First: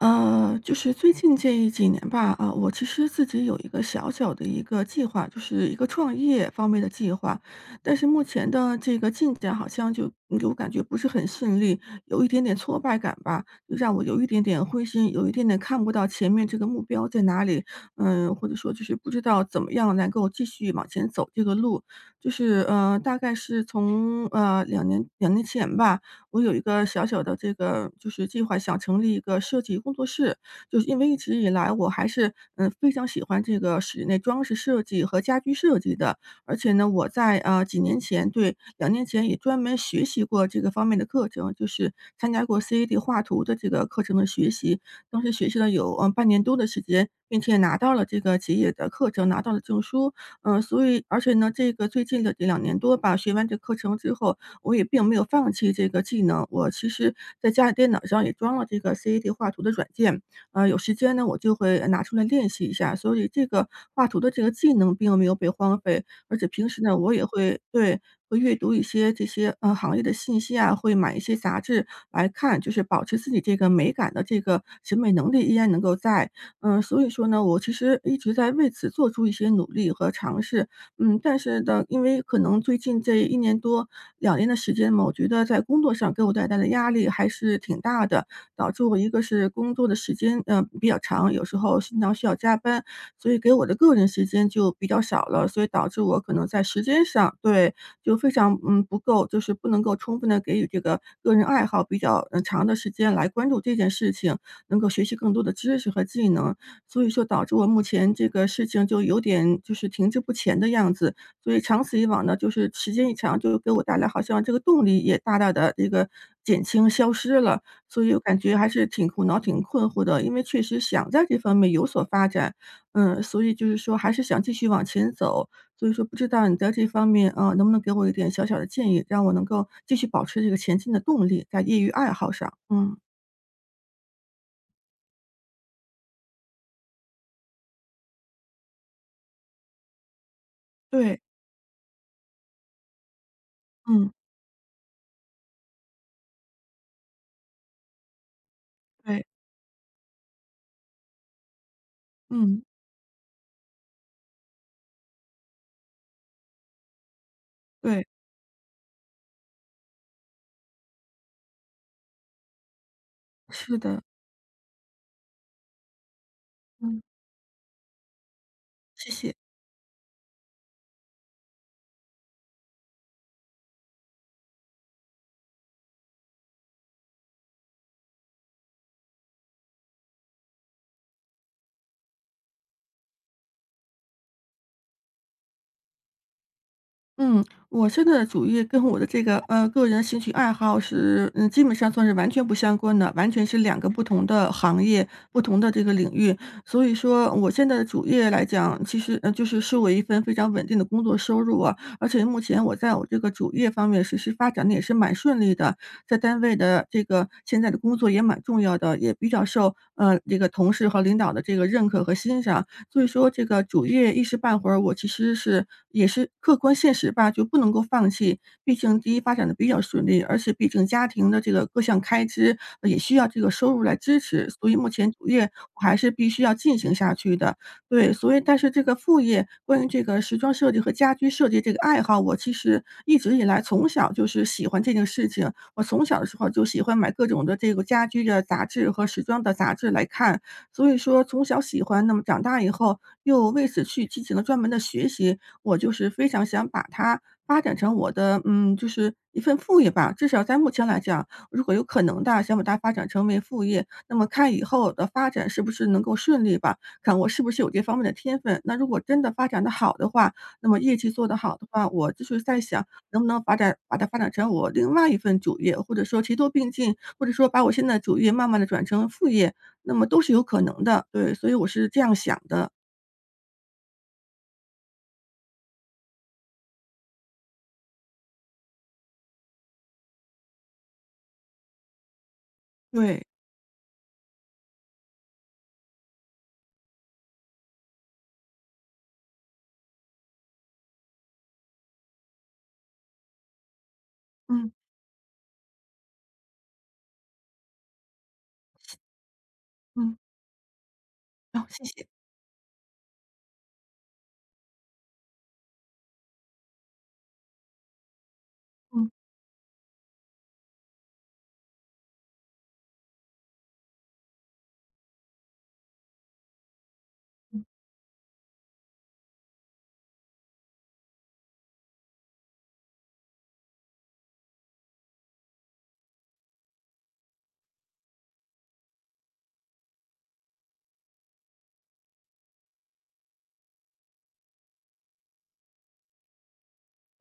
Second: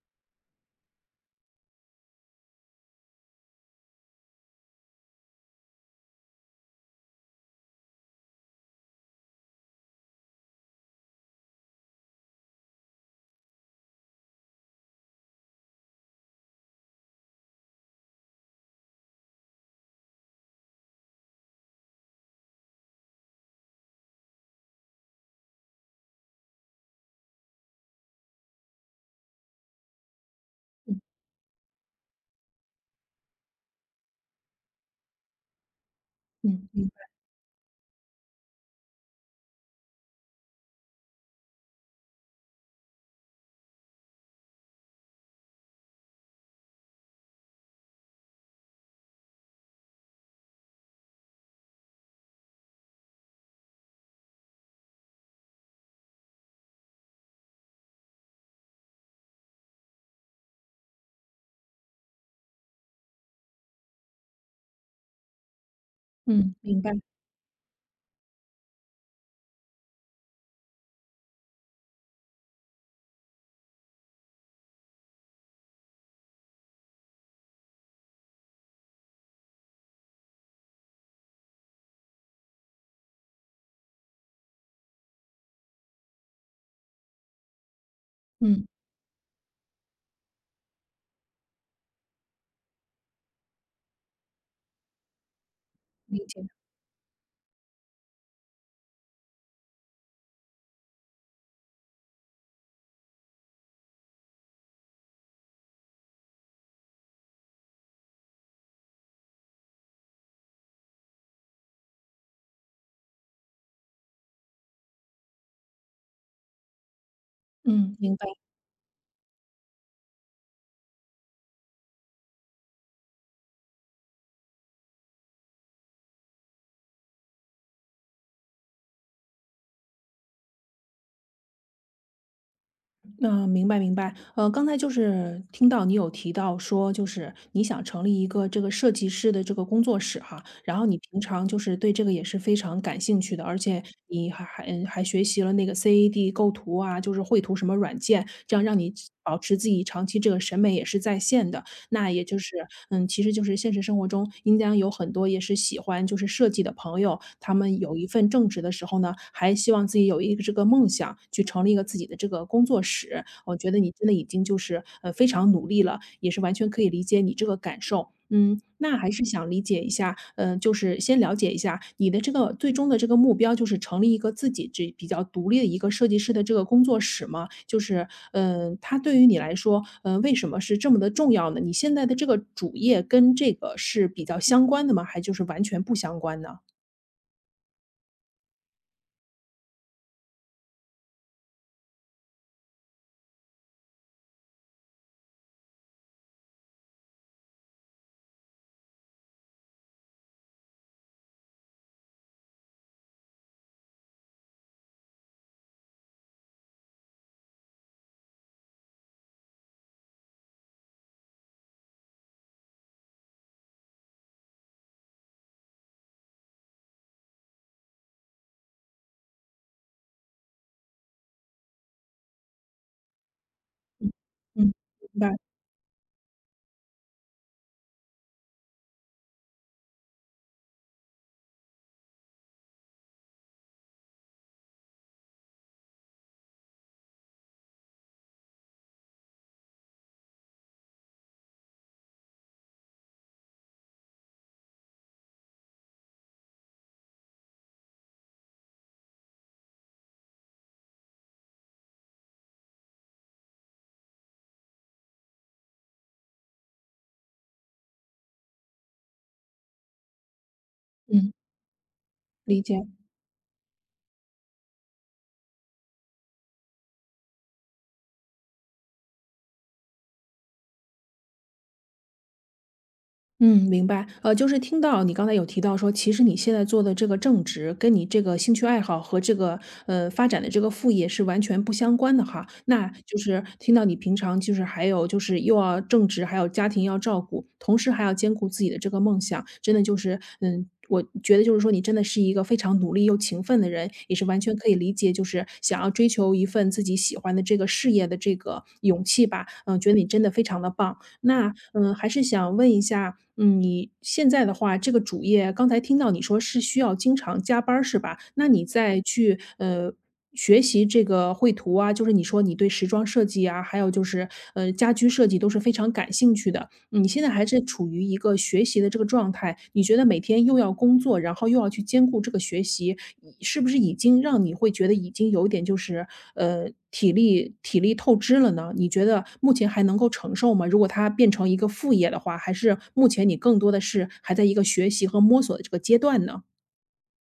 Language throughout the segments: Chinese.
就是最近这几年吧，啊，我其实自己有一个小小的一个计划，就是一个创业方面的计划，但是目前的这个进展好像就给我感觉不是很顺利，有一点点挫败感吧，就让我有一点点灰心，有一点点看不到前面这个目标在哪里，或者说就是不知道怎么样能够继续往前走这个路，就是大概是从两年前吧，我有一个小小的这个就是计划，想成立一个设计工作室。就是因为一直以来我还是非常喜欢这个室内装饰设计和家居设计的，而且呢，嗯我在几年前，对，两年前也专门学习过这个方面的课程，就是参加过 CAD 画图的这个课程的学习。当时学习了有半年多的时间，并且拿到了这个企业的课程，拿到了证书。所以而且呢，这个最近的这两年多吧，学完这课程之后，我也并没有放弃这个技能。我其实在家里电脑上也装了这个 CAD 画图的软件，有时间呢我就会拿出来练习一下，所以这个画图的这个技能并没有被荒废。而且嗯，平明时呢，我也会，对，会阅读一些这些行业的信息啊，会买一些杂志来看，就是保持自己这个美感的这个审美能力依然能够在。所以说呢，我其实一直在为此做出一些努力和尝试，但是呢，因为可能最近这一年多、两年的时间嘛，我觉得在工作上给我带来的压力还是挺大嗯，明白，的，嗯，导致我一个是工作的时间，比较长，有时候经常需要加班，所以给我的个人时间就比较少了，所以导致理我可解，能在时间上，对，就非常，不够，就是不能够充分的给予这个个人爱好比较，长的时间来关注这件事情，能够学习更多的知识和技能。所以说导致我目前这个事情就有点就是停滞不前的样子，所以长此以往呢，就是时间一长，就给我带来好像这个动力也大大的这个减轻、消失了，嗯，所以明我白，感觉还是挺苦恼、挺困惑的。因为确实想在这方面有所发展，所以就是说还是想继续往前走，所以说不知道你在这方面，啊，能不能给我一点小小的建议，让我能够继续保持这个前进的动力，在业余爱好上。嗯，嗯，明白明白。刚才就是听到你有提到说，就是你想成立一个这个设计师的这个工作室哈，然后你平对，常就是对这个也是非常感兴趣的，而且嗯，你还学习了那个 CAD 构图啊，就是绘图什么软件，这样让你对，保持自己长期这个审美也是在线的。那也就是，嗯，其实就是现实生活中应当有很多也是喜欢就是设计的朋友，他们有一对，份正职的时候呢，还希望自己有一个这个梦想，去成立一个自己的这个工作室。我觉得是你的。真的已经就是非常努力了，也是完全可以理嗯，解你这个感受。嗯，那还谢是谢。想理解一下，就是先了解一下你的这个最终的这个目标，就是成立一个自己这比较独立的一个设计师的这个工作室吗？就是，嗯、它对于你来说，为什么是这么的重要呢？你现在的这个主业跟这个是比较相关的吗？还就是完全不相关呢？嗯，我现在的主业跟我的这个个人兴趣爱好是，基本上算是完全不相关的，完全是两个不同的行业、不同的这个领域。所以说，我现在的主业来讲，其实就是是我一份非常稳定的工作收入啊，而且目前我在我这个主业方面其实发展的也是蛮顺利的，在单位的这个现在的工作也蛮重要的，也比较受这个同事和领导的这个认可和欣赏。所以说这个主业一时半会儿，我其实是也是客观现实吧，就不能够放弃。毕竟第一发展的比较顺利，而且毕竟家庭的这个各项开支，也需要这个收入来嗯支持，所嗯，以目明前主白，业我还是必须要进行下去的。对，所以但是这个副业，关于这个时装设计和家居设计这个爱好，我其实一直以来从小就是喜欢这件事情。我从小的时候就喜欢买各种的这个家居的杂志和时装的杂志来看，所以说从小喜欢，那么长大以后又为此去进行了专门的学习，我就是非常想把它发展成我的，就是一份副业吧。至少在目前来讲，如果有可能的，想把它发展成为副业，那么看以后的发展是不是能够顺利吧，看我是不是有这方面的天分。那如果真的发展的好的话，那么业绩做嗯，得好的话，我就是在理解。想能不能发展把它发展成我另外一份主业，或者说齐头并进，或者说把我现在的主业慢慢的转成副业。那么都是有可能的，对，所以我是这样想的，嗯，明白。就是听到你刚才有提到说，其实你现在做的这个正职，跟你这个兴趣爱好和这个发展的这个副业是完全不相关的哈。那就对，是听到你平常就是还有就是又要正职，还有家庭要照顾，同时还要兼顾自己的这个梦想，真的就是嗯。我觉得就是说，你真的是一个非常努力又勤奋的人，也是完全可嗯，以理解，就是想要追求一份自己喜欢的这个事业的这个勇气吧。嗯，觉得你嗯，真的非常的棒。那，好，谢谢，还是想问一下，你现在的话，这个主业刚才听到你说是需要经常加班儿是吧？那你在嗯，去，学习这个绘图啊，就是你说你对时装设计啊，还有就是，家居设计都是非常感兴趣的。你现在还是处于一个学习的这个状态，你觉得每天又要工作，然后又要去兼顾这个学习，你是不是已经让你会觉得已经有一点就是体力透支了呢？你觉得目前还能够承受吗？如果它变成一个副业的话，还是目前你更多的是还在一个学习和摸索的这个阶段呢？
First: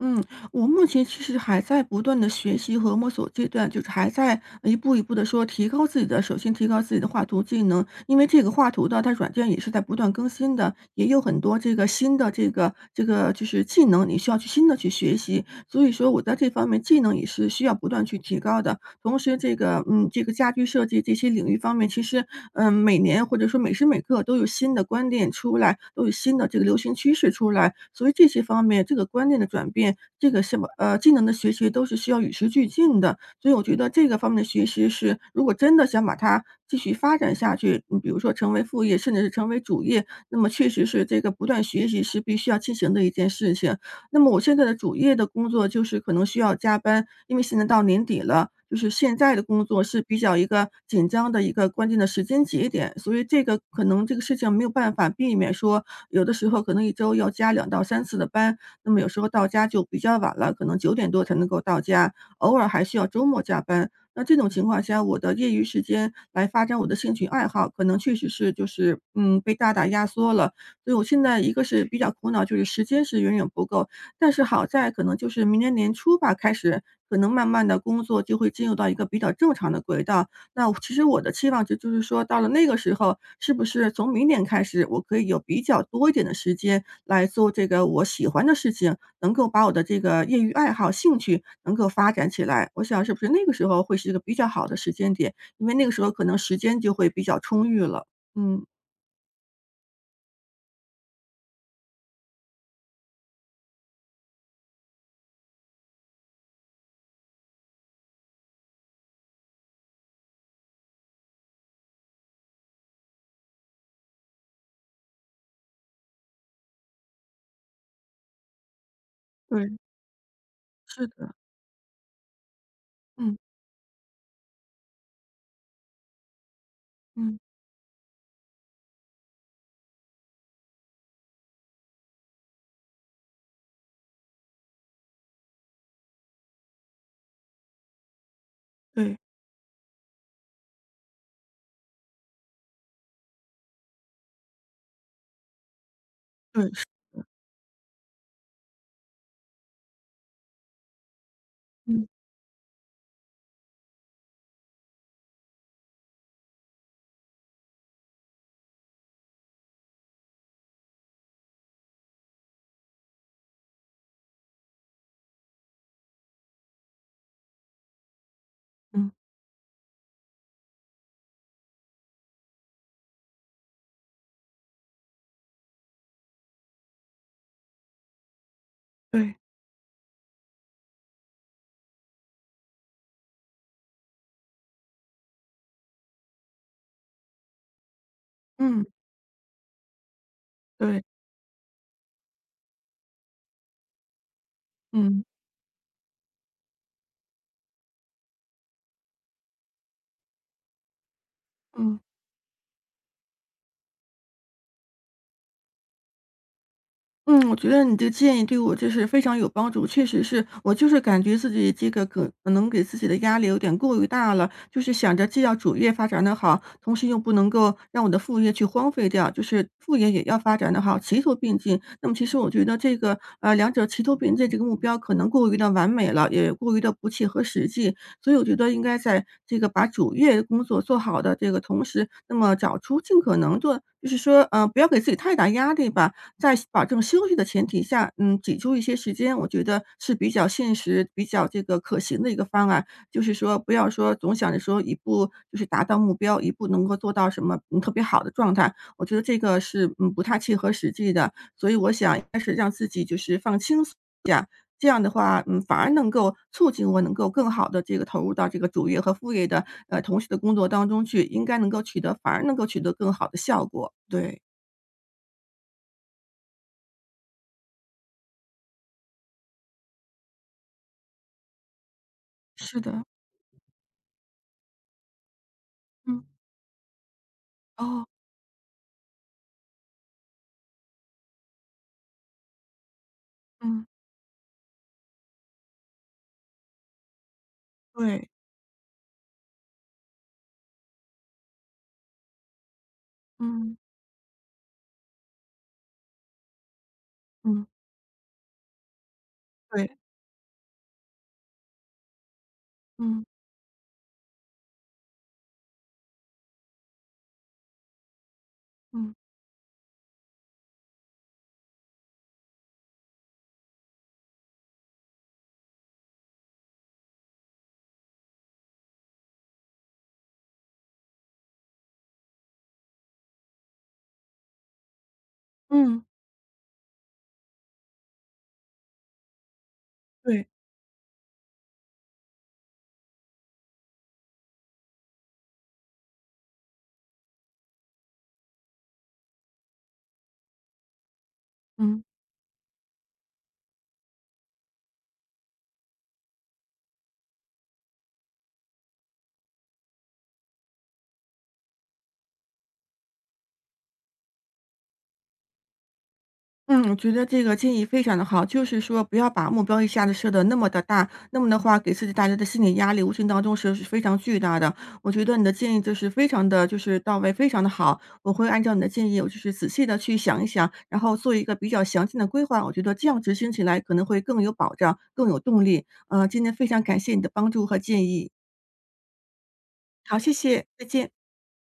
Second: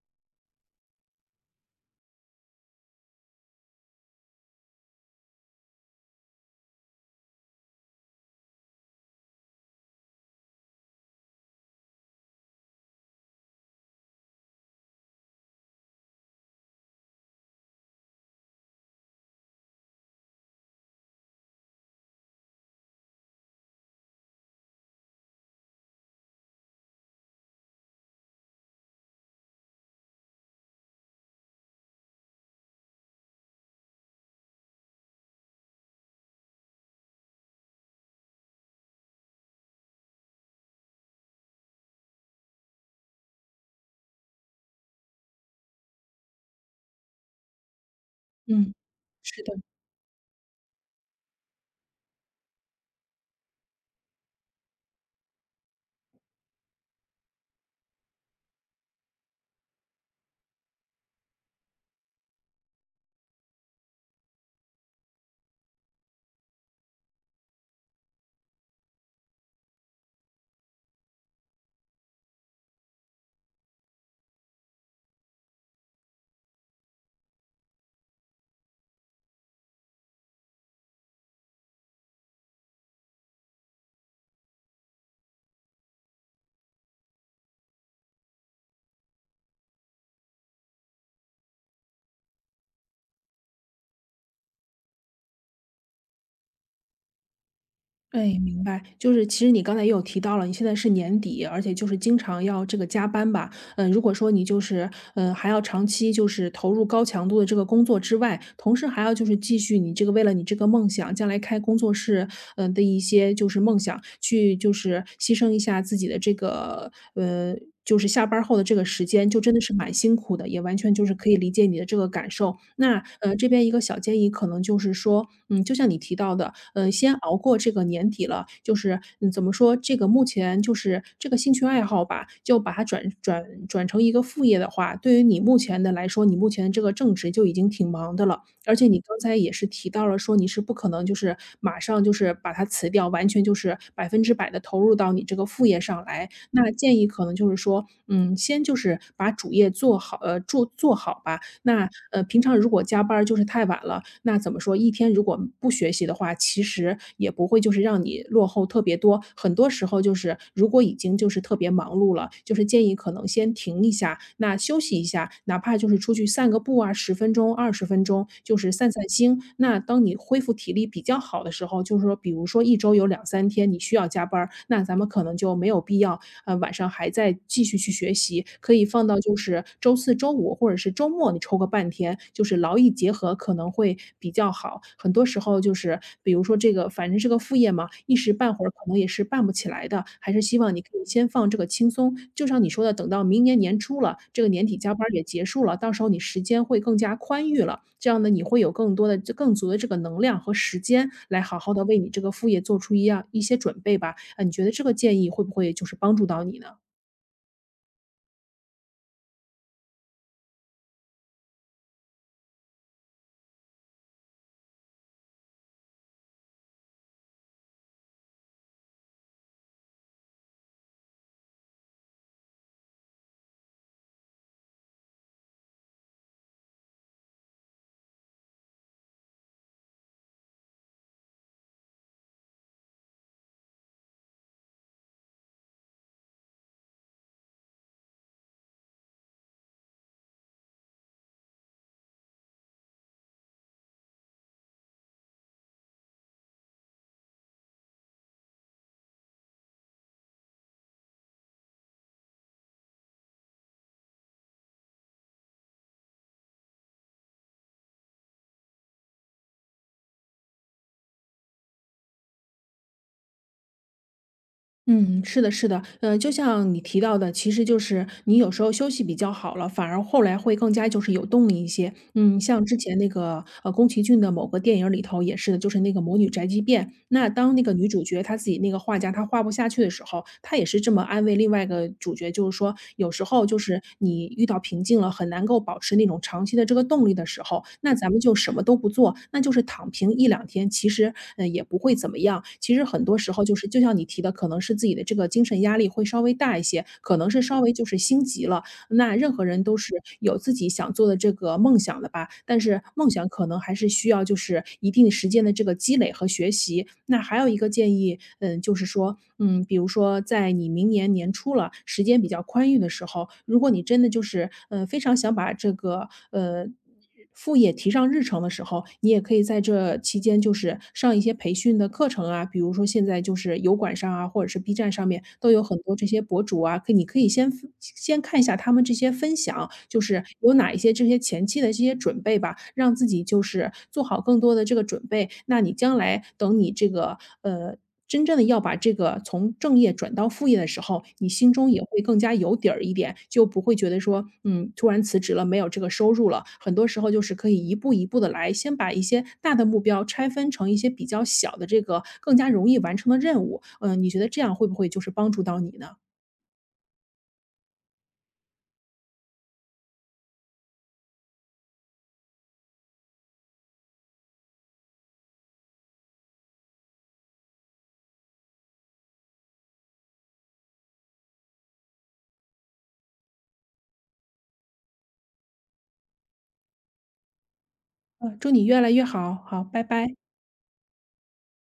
嗯，我目前其实还在不断的学习和摸索阶段，就是还在一步一步的说提高自己的首先提高自己的画图技能，因为这个画图的它软件也是在不断更新的，也有很多这个新的这个就是技能，你需要去新的去学习，所以说我在这方面技能也是需要不断去提高的。同时这个这个家居设计这些领域方面，其实，每年或者说每时每刻都有新的观点出来，都有新的这个流行趋势出来，所以这些方面，这个观念的转变，这个什么技能的学习都是需要与时俱进的。所以我觉得这个方面的学习是，如果真的想把它继续发展下去，你比如说成为副业，甚至是成为主业，那么确实是这个不断学习是必须要进行的一件事情。那么我现在的主业的工作就是可能需要加班，因为现在到年底了，嗯，就是现在是的的。工作是比较一个紧张的一个关键的时间节点，所以这个可能这个事情没有办法避免说，有的时候可能一周要加两到三次的班，那么有时候到家就比较晚了，可能九点多才能够到家，偶尔还需要周末加班。那这种情况下，我的业余时间来发展我的兴趣爱好，可能确实是就是，被大大压缩了。所以我现在一个是比较苦恼，就是时间是远远不够，但是好在可能就是明年年初吧，开始可能慢慢的工作就会进入到一个比较正常的轨道。那我其实我的期望值就是说到了那个时候，是不是从明年开始，我可以有比较多一点的时间来做这个我喜欢的事情，能够把我的这个业余爱好、兴趣能够发展起来。我想是不是那个时候会是一个比较好的时间点，因为那个时候可能时间就会比较充裕了。哎，明嗯，白。就是其实你刚才也有提到了，你现在是年底，而且就是经常要这个加班吧。嗯，如果说你就是，还要长期就是投入高强度的这个工作之外，同时还要就是继续你这个为了你这个梦想，将来开工作室，嗯的一些就是梦想，去就是牺牲一下自己的这个，就是下班后的这个时间，就真的对，是蛮辛苦的，也完全就是。就是是可的，以理解你的这个感受。那,嗯这边一个小建议可能就是说，就像你提到的，先熬嗯，过这个年底了，就是嗯，怎么说，这个目前就是这个兴趣爱好吧，就把它转成一个副业的话，对于你目前的来说，你目前的这个正职就已经挺忙的了。而且你对刚才也是提到了说，你是不可能就是马上就是把它辞掉，完全就是百分之百的投入到你这个副业上来。对，那是，建议可能就是说，先就是把主业做好，做好吧。那嗯呃，平常如果加班儿就是太晚了，那怎么说？一天如果不学习的话，其实也不会就是让你落后特别多。很多时候就是如果已经就是特别忙碌了，就是建议可能先停一下，那休息一下，哪怕就是出去散个步啊，十分钟、二十分钟，就是散散嗯，心。那当你恢复体力比较好的时候，就是说，比如说一周有两三天你需要加班儿，那咱们可能就没有必要晚上还在继续去学习，可以放到就对，是周四周五或者是周末你抽个半天，就是劳逸结合可能会比较好。很多时候就是比如说这个反正是个副业嘛，一时半会儿可嗯。能也是办不起来的，还是希望你可对，以先放这个轻松。就像你说的，等到明年年初了，这个年底加班儿也嗯，结束了，到时候你时间会更加宽裕了，这样呢，你会有更多的更足的这个能量和时间来好好的为嗯。你这个副业做出一样一些准备吧。啊，你觉得这个建议会不会就是帮助到你呢？嗯，我觉得你的建议对我就是非常有帮助。确实是我就是感觉自己这个可能给自己的压力有点过于大了，就是想着既要主业发展的好，同时又不能够让我的副业去荒废掉，就是副业也要发展的好，齐头并进。那么其实我觉得这个两者齐头并进这个目标可能过于的完美了，也过于的不切合实际。所以我觉得应该在这个把主业工作做好的这个同时，那么找出尽可能做，就是说不要给自己太大压力吧。在保证休息的前提下，挤出一些时间，我觉得是比较现实、比较这个可行的一个方案。就是说，不要说总想着说一步就是达到目标，一步能够做到什么特别好的状态，我觉得这个是不太切合实际的。所以我想应该是让自己就是放轻松。这样的话，反而能够促进我能够更好的这个投入到这个主业和副业的同时的工作当中去，应该能够取得，反而能够取得更好的效果。对，嗯，是的，是的，就像你提到的，其实就是你有时候休息比较好了，反而后来会更加就是有动力一些。嗯，像之是前的，那个宫崎骏的某个电影里头也是的，就是那个《魔嗯，女宅急便》，那当那个女主哦，角她自己那个画家她画不下去的时候，她也是这么安慰另外一个主角就是说，有时候就是嗯。你遇到瓶颈了，很难够保持那种长期的这个动力的时候，那咱们对。就什么都不做，那就是躺平一两天，其实，也不会怎么样。其实很多时候就是嗯，就像你提的，可能是自己的这个精神压力会稍微大一些，可能是稍嗯，微就是心急了，那任何人都是对。有自己想做的这个梦想的吧，但是梦嗯，想可能还是需要就是一定时间的这个积累和学习。那还有一个建议，就是嗯，说，比如说在你明年年初了，时间比较宽裕的时候，如果你真的就是，非常想把这个，呃。副业提上日程的时候，你也可以在这期间就是上一些培训的课程啊，比如说现在就是油管上啊，或者是 B 站上面都有很多嗯，这些博主啊，可你可以先看一下他们这些分享，就是对。有哪一些这些前期的这些准备吧，让自己就是做好更多的这个准备。那你将来等你这个呃。真正的要把这个从正业转到副业的时候，你心中也会嗯。更加有底儿一点，就不会觉得说，突然辞职了，没有这个收入了。很多时候就是可以一步一步的来，先把一些大的目标拆分成一些比较小的这个更加容易完成的任务。嗯，你觉得这样会不会就是帮助到你呢？嗯，我觉得这个建议非常的好，就是说不要把目标一下子设的那么的大，那么的话给自己带来的心理压力，无形当中是非常巨大的。我觉得你的建议就是非常的就是到位，非常的好，我会按照你的建议，我就是仔细的去想一想，然后做一个比较详尽的规划，我觉得这样执行起来可能会更有保障、更有动力。今天非常感谢你的帮助和建议，嗯，祝你越来越好，好，拜拜。好，谢谢，再见。